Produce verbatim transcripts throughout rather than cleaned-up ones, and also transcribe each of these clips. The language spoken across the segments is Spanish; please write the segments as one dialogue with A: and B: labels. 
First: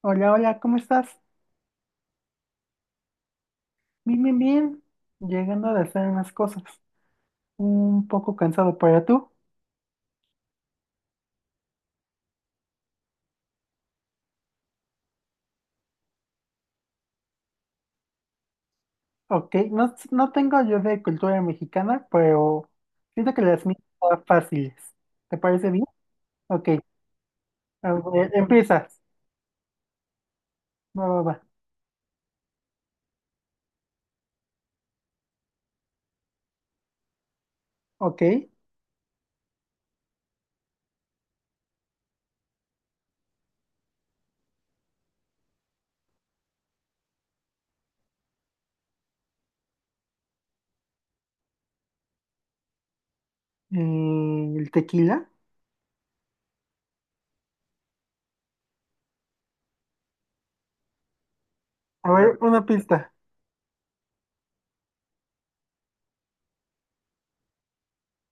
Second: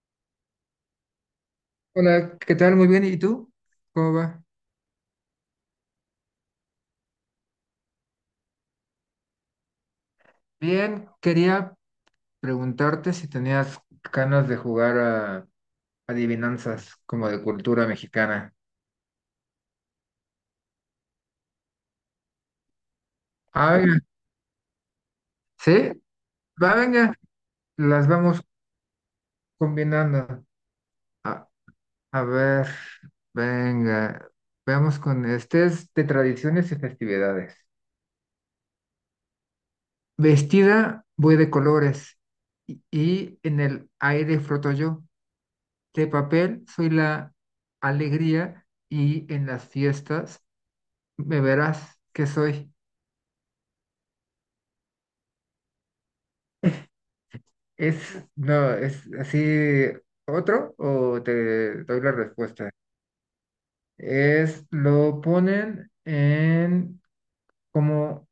A: Hola, hola, ¿cómo estás?
B: Hola, ¿qué tal? Muy bien. ¿Y tú? ¿Cómo
A: Bien, bien,
B: va?
A: bien. Llegando de hacer unas cosas. Un poco cansado, para tú.
B: Bien, quería preguntarte si tenías ganas de jugar a adivinanzas como de cultura mexicana.
A: Ok, no, no tengo yo de cultura mexicana, pero siento que las mías
B: Ah, venga.
A: son fáciles. ¿Te parece bien?
B: ¿Sí?
A: Ok,
B: Va, venga.
A: a
B: Las
A: ver,
B: vamos
A: empiezas.
B: combinando.
A: Va, va, va.
B: A, a ver, venga. Veamos con este es de tradiciones y festividades.
A: Ok, eh,
B: Vestida voy de colores y, y en el aire floto yo. De papel soy la alegría y en las fiestas me verás que soy.
A: el tequila.
B: Es, no, es así otro o te doy
A: A
B: la
A: ver, una
B: respuesta.
A: pista.
B: Es, lo ponen en como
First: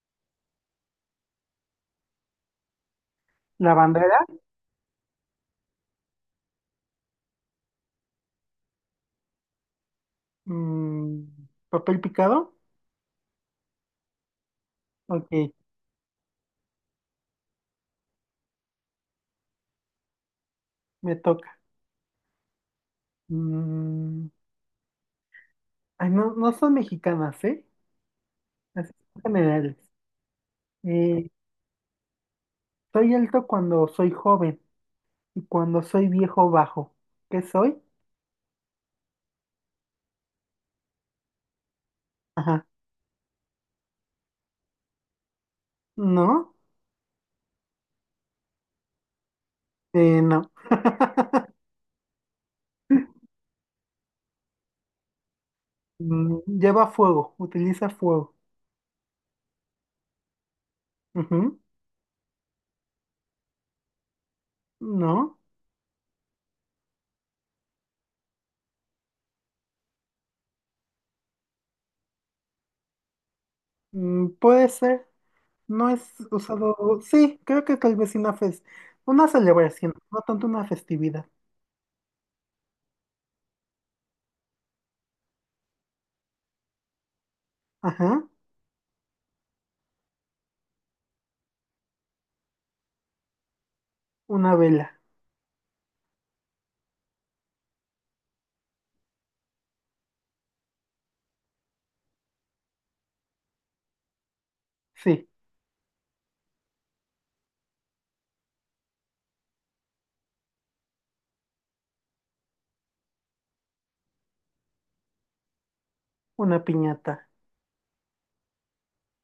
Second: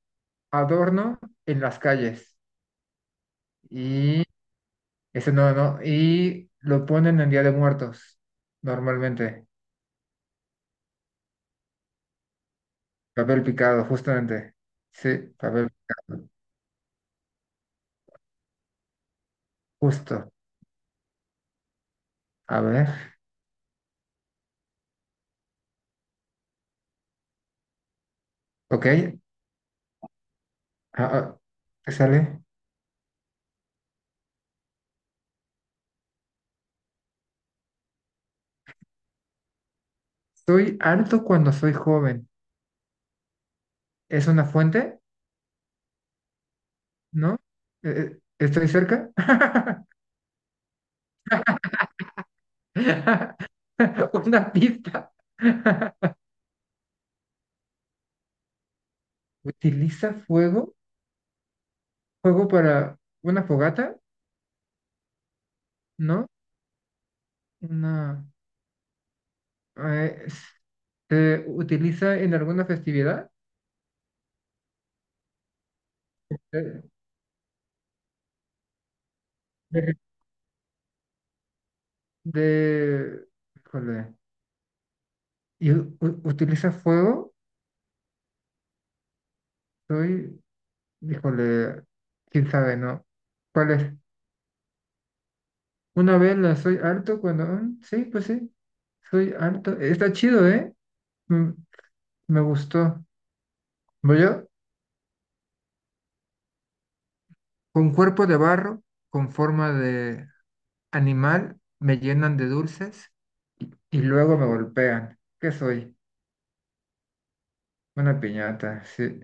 B: adorno en las calles
A: La bandera.
B: y eso no, no, y lo ponen en Día de Muertos normalmente.
A: Mm, papel picado.
B: Papel picado, justamente. Sí,
A: Ok,
B: papel picado, justo.
A: me toca.
B: A ver,
A: Mm, ay, no, no son mexicanas, ¿eh?
B: ok.
A: Así son generales. Eh,
B: Ah, ah, sale.
A: Soy alto cuando soy joven y cuando soy viejo bajo. ¿Qué soy?
B: Estoy harto cuando soy joven.
A: Ajá.
B: ¿Es una fuente?
A: ¿No?
B: ¿No? Eh, eh, ¿Estoy cerca?
A: Eh, no.
B: Una pista.
A: Mm, lleva fuego, utiliza fuego.
B: ¿Utiliza fuego?
A: Ujú.
B: ¿Fuego para una fogata?
A: ¿No?
B: ¿No? Una, eh, ¿se utiliza en alguna festividad?
A: Mm, puede ser. No es usado.
B: De,
A: Sí, creo que tal vez una fes- una celebración,
B: de-
A: no tanto una festividad.
B: de- híjole. ¿Y u- u- utiliza fuego?
A: Ajá.
B: Soy, híjole, quién sabe, ¿no? ¿Cuál es?
A: Una vela.
B: Una vela, soy harto cuando... Mm, sí, pues sí, soy harto. Está chido, ¿eh? Mm, me gustó. Voy yo,
A: Sí,
B: con cuerpo de barro, con forma de animal, me llenan de dulces y, y luego me golpean. ¿Qué soy?
A: una piñata.
B: Una piñata, sí.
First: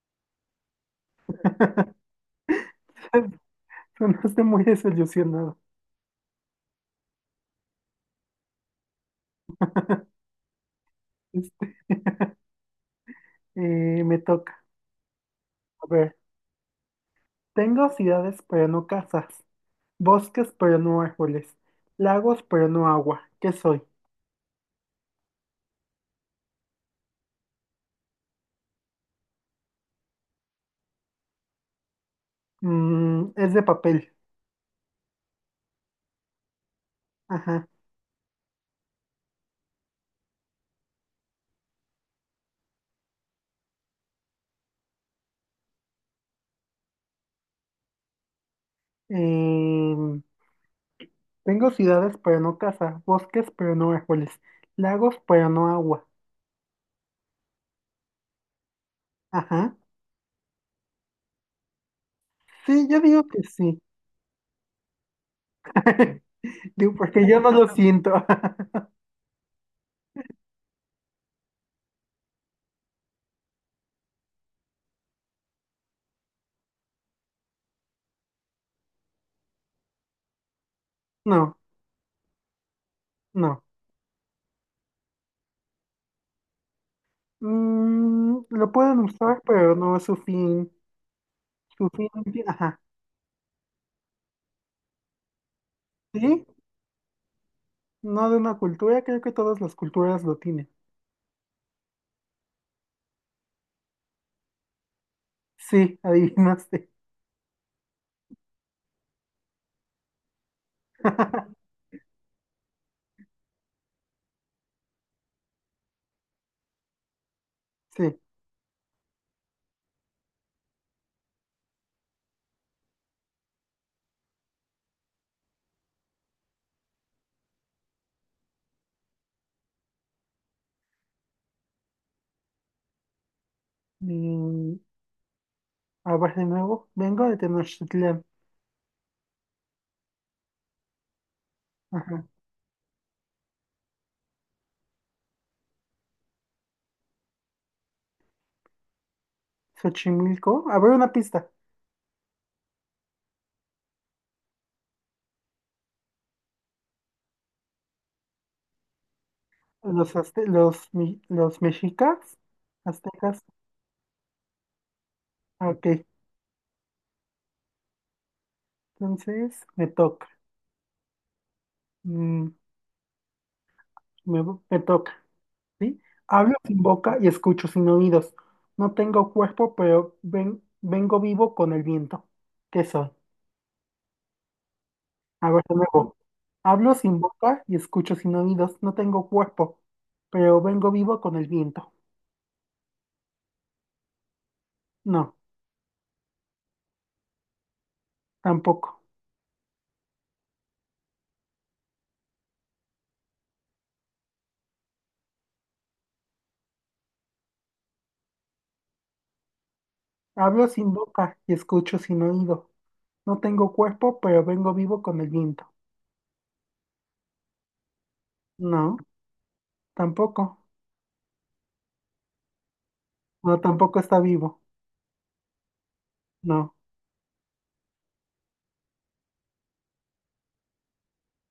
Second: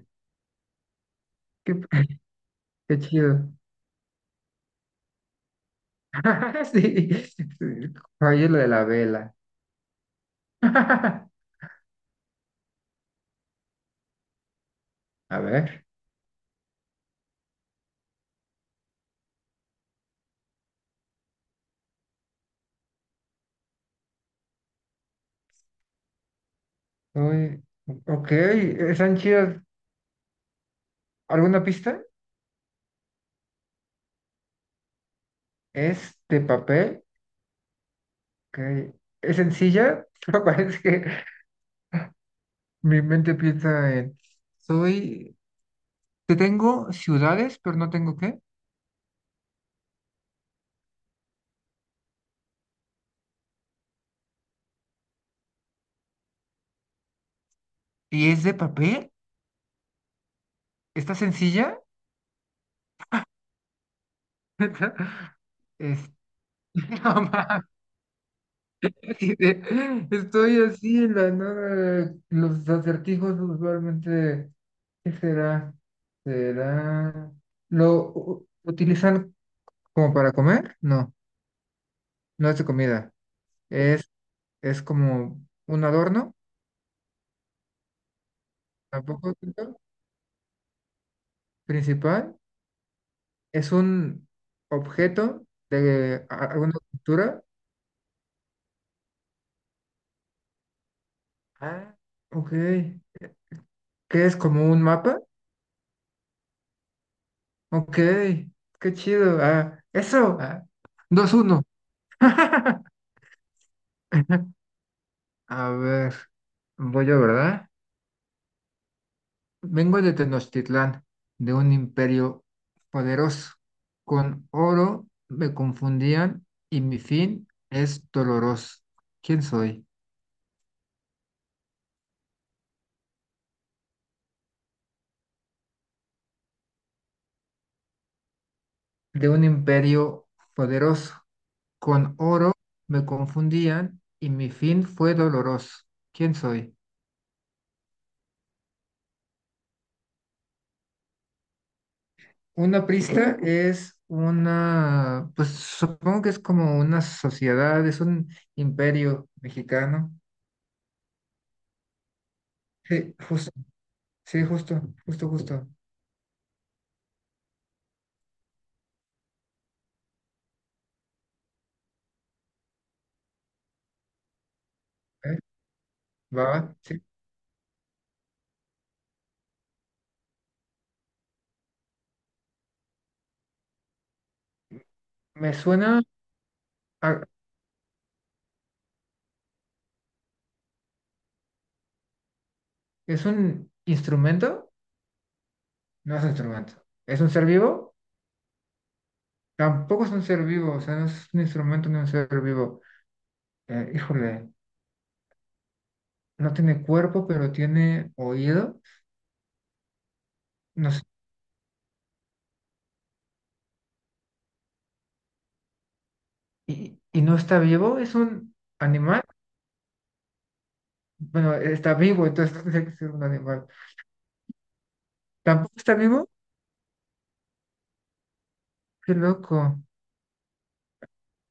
B: Qué, qué chido.
A: Sonaste muy desilusionado.
B: Sí, sí. Fallé lo de la vela.
A: Este, eh, me toca.
B: A ver.
A: A ver, tengo ciudades, pero no casas. Bosques pero no árboles. Lagos pero no agua. ¿Qué soy?
B: Uy, ok, están chidas. ¿Alguna pista?
A: Mm, es de papel.
B: Es de papel.
A: Ajá.
B: Ok. Es sencilla, pero parece que mi mente piensa en, soy, te tengo ciudades, pero no tengo qué.
A: Em, tengo ciudades pero no casa. Bosques pero no árboles. Lagos pero no agua.
B: ¿Y es de papel?
A: Ajá.
B: ¿Está sencilla?
A: Sí, yo digo que sí.
B: Es,
A: Digo,
B: no
A: porque yo no
B: mames,
A: lo siento.
B: y de- estoy así en la nada. Los acertijos usualmente, ¿qué será? ¿Será? ¿Lo u- utilizan como para comer? No,
A: No,
B: no es de comida.
A: no.
B: Es, es como un adorno,
A: Mm, lo pueden
B: tampoco.
A: usar pero no es su fin. Su fin.
B: Principal
A: ti- Ajá.
B: es un objeto de
A: Sí,
B: a- alguna cultura.
A: no de una cultura. Creo que todas las culturas lo tienen.
B: Ah, ok. ¿Qué es como un mapa?
A: Sí, adivinaste.
B: Ok. Qué chido. Ah, eso. Ah. dos uno. A ver. Voy yo, ¿verdad?
A: Sí.
B: Vengo de Tenochtitlán, de un imperio poderoso. Con oro me confundían y mi fin es doloroso. ¿Quién soy?
A: Mm, a ver de nuevo. Vengo de Tenochtitlán.
B: De un imperio poderoso. Con
A: Ajá.
B: oro me confundían y mi fin fue doloroso. ¿Quién soy?
A: Xochimilco. A ver una pista.
B: Una prista es una, pues supongo que es como una sociedad, es un imperio mexicano.
A: Los, azte- los, mi- los mexicas,
B: Sí,
A: aztecas.
B: justo, sí, justo, justo, justo.
A: Ah, ok, entonces me toca. Mm, me, me toca,
B: ¿Eh?
A: ¿sí?
B: Va,
A: Hablo
B: va,
A: sin
B: sí.
A: boca y escucho sin oídos. No tengo cuerpo, pero ven- vengo vivo con el viento. ¿Qué soy? A
B: Me
A: ver de
B: suena
A: nuevo. Hablo sin
B: a-
A: boca y escucho sin oídos. No tengo cuerpo, pero vengo vivo con el viento.
B: ¿es un instrumento?
A: No,
B: No es un instrumento. ¿Es un ser vivo?
A: tampoco.
B: Tampoco es un ser vivo, o sea, no es un instrumento ni un ser vivo. Eh, híjole, no tiene cuerpo, pero tiene oído.
A: Hablo
B: No
A: sin
B: sé,
A: boca y escucho sin oído. No tengo cuerpo, pero vengo vivo con el viento.
B: y, y no está vivo, es un
A: No,
B: animal.
A: tampoco.
B: Bueno, está vivo, entonces no tendría que ser un
A: No,
B: animal.
A: tampoco está vivo.
B: Tampoco está vivo,
A: No.
B: qué loco.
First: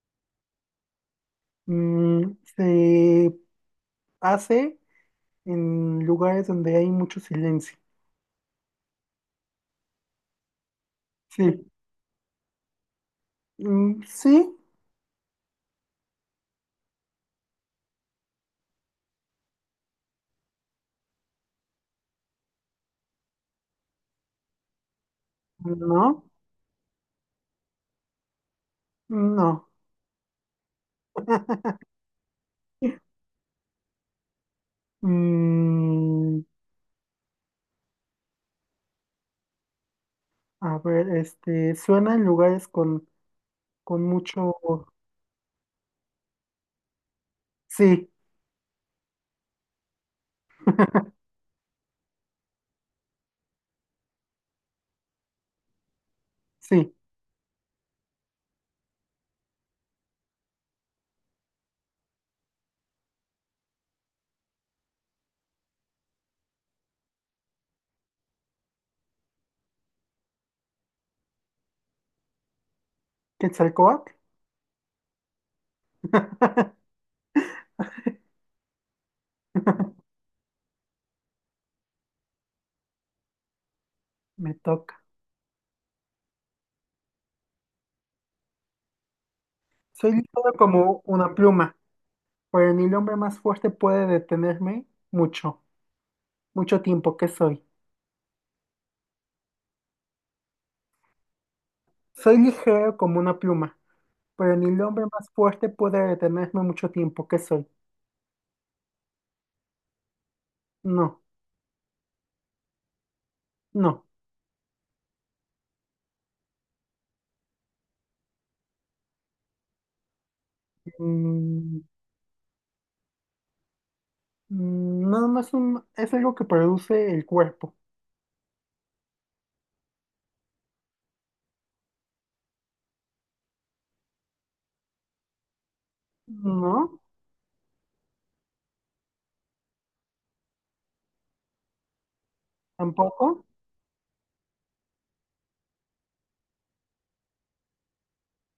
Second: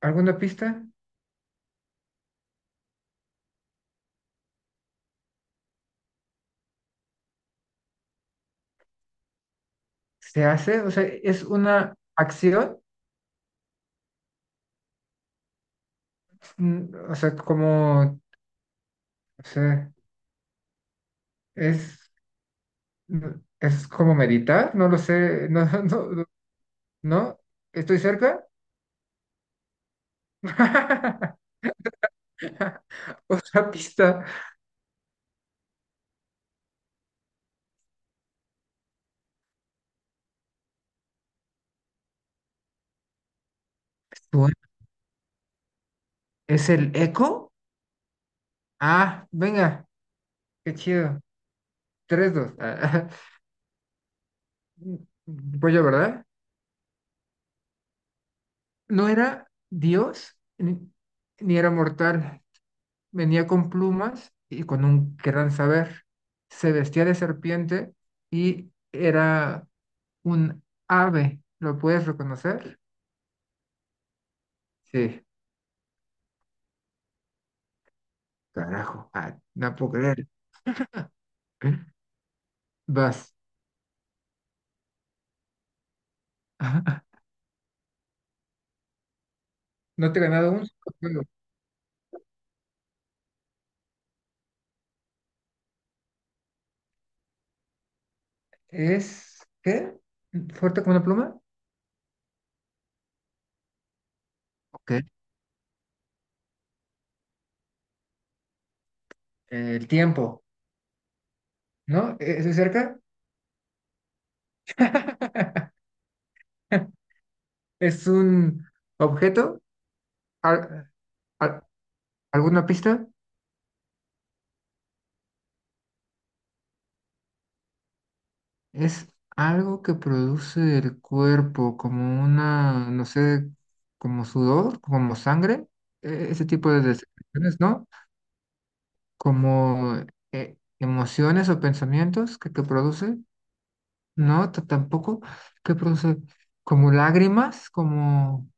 B: ¿Alguna pista?
A: Mm, se hace en lugares donde hay mucho silencio.
B: ¿Se hace? O sea, es
A: Sí.
B: una acción,
A: Mm, sí.
B: mm, o sea, como, o sea es, mm, es como meditar, no lo sé, no, no, no,
A: No.
B: no, ¿estoy cerca?
A: No.
B: Otra pista.
A: Mm, a ver, este, suena en lugares con, con
B: Bueno,
A: mucho...
B: ¿es el eco?
A: Sí,
B: Ah, venga, qué chido. Tres, dos. Pues yo, ¿verdad?
A: sí.
B: No era Dios ni, ni era mortal. Venía con plumas y con un gran saber. Se vestía de serpiente y era un ave. ¿Lo puedes reconocer?
A: ¿Quetzalcóatl?
B: Sí, carajo. Ah, no puedo creer. Vas.
A: Me toca. Soy
B: No te he ganado
A: ligero
B: un solo
A: como
B: juego.
A: una pluma, pero ni el hombre más fuerte puede detenerme mucho, mucho tiempo que soy.
B: ¿Es qué? ¿Fuerte como una pluma?
A: Soy ligero como una pluma, pero ni el
B: Ok.
A: hombre más fuerte puede detenerme mucho tiempo que soy.
B: El tiempo,
A: No,
B: ¿no? ¿Es de cerca?
A: no.
B: Es un objeto. Al- al-
A: Mm,
B: ¿Alguna pista?
A: mm, no, no es un, es algo que produce el cuerpo.
B: Es algo que produce el cuerpo, como una, no sé, como sudor, como sangre, e- ese tipo de
A: No,
B: descripciones, ¿no? Como eh, emociones o pensamientos que, que produce,
A: tampoco.
B: ¿no? T- tampoco. ¿Que produce? Como lágrimas, como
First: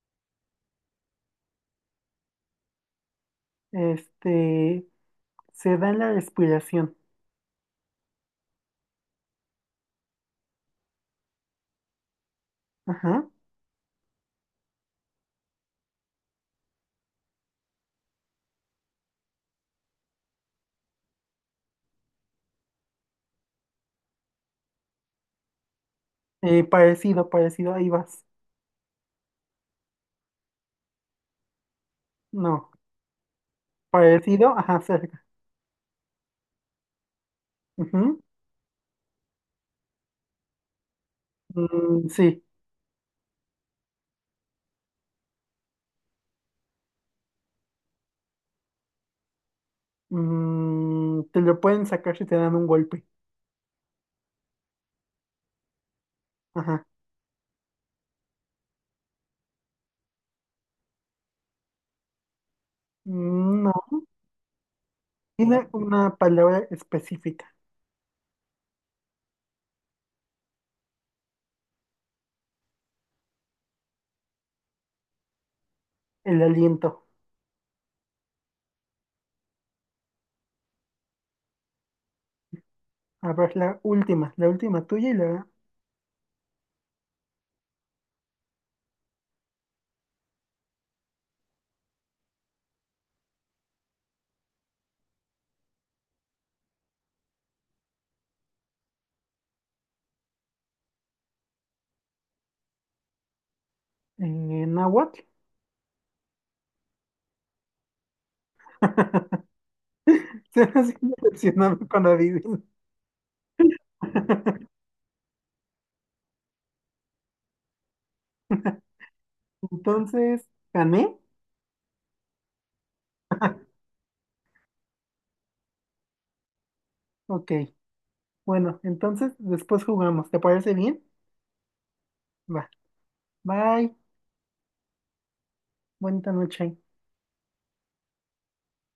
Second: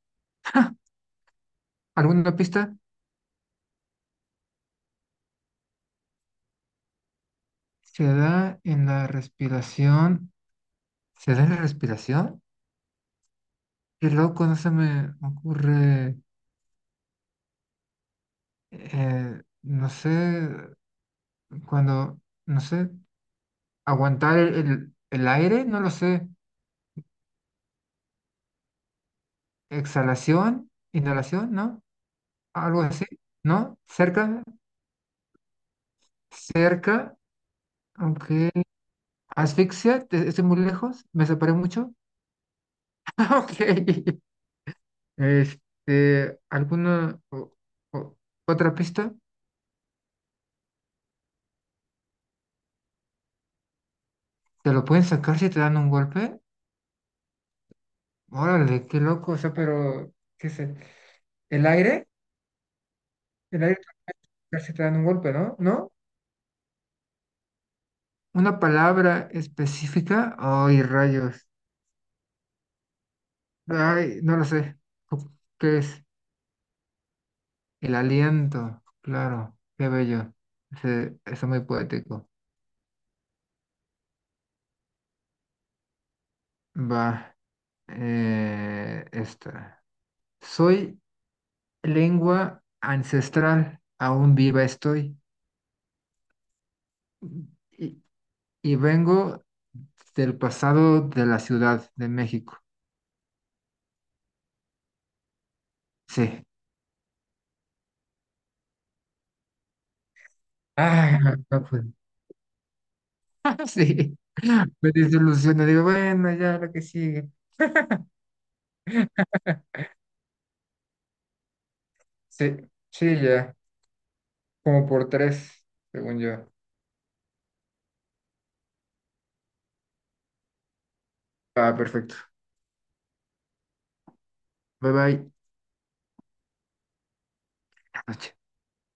B: alguna pista.
A: Este, se da en la respiración.
B: Se da en la respiración. ¿Se da en la respiración?
A: Ajá.
B: Qué loco, no se me ocurre, eh, no sé, cuando, no sé, aguantar el, el- el aire, no lo sé,
A: Eh, parecido, parecido, ahí vas.
B: exhalación, inhalación, ¿no?
A: No,
B: Algo así, ¿no? Cerca,
A: parecido, ajá, cerca.
B: cerca,
A: Ujú.
B: ok. Asfixia, ¿te- estoy muy lejos, me separé mucho.
A: Mm, sí.
B: Ok. Este, ¿alguna o- o- otra pista?
A: Mm, te lo pueden sacar si te dan un golpe.
B: ¿Te lo pueden sacar si te dan un golpe?
A: Ajá.
B: Órale, qué loco, o sea, pero, ¿qué sé? ¿El aire?
A: Mm,
B: El
A: no,
B: aire casi te dan un golpe, ¿no?
A: tiene
B: ¿No?
A: una palabra específica,
B: Una palabra específica. Ay, rayos. Ay, no lo sé. Cu- ¿Qué es?
A: el aliento.
B: El aliento. Claro, qué bello. Se- está muy poético.
A: A ver, la última, la última tuya y la
B: Va. Eh, esta. Soy lengua ancestral. Aún viva estoy. Y, y vengo del pasado de la Ciudad de México.
A: eh, náhuatl.
B: Sí.
A: Se me hace
B: Ah, no,
A: decepcionado
B: pues,
A: cuando adivino.
B: sí. Me desilusioné, digo, bueno, ya lo que sigue.
A: Entonces, ¿gané?
B: Sí, sí, ya, como por tres, según yo.
A: Ok. Bueno, entonces después jugamos. ¿Te parece bien?
B: Ah, perfecto.
A: Va. Bye.
B: Bye bye. Buenas
A: Buena noche.
B: noches.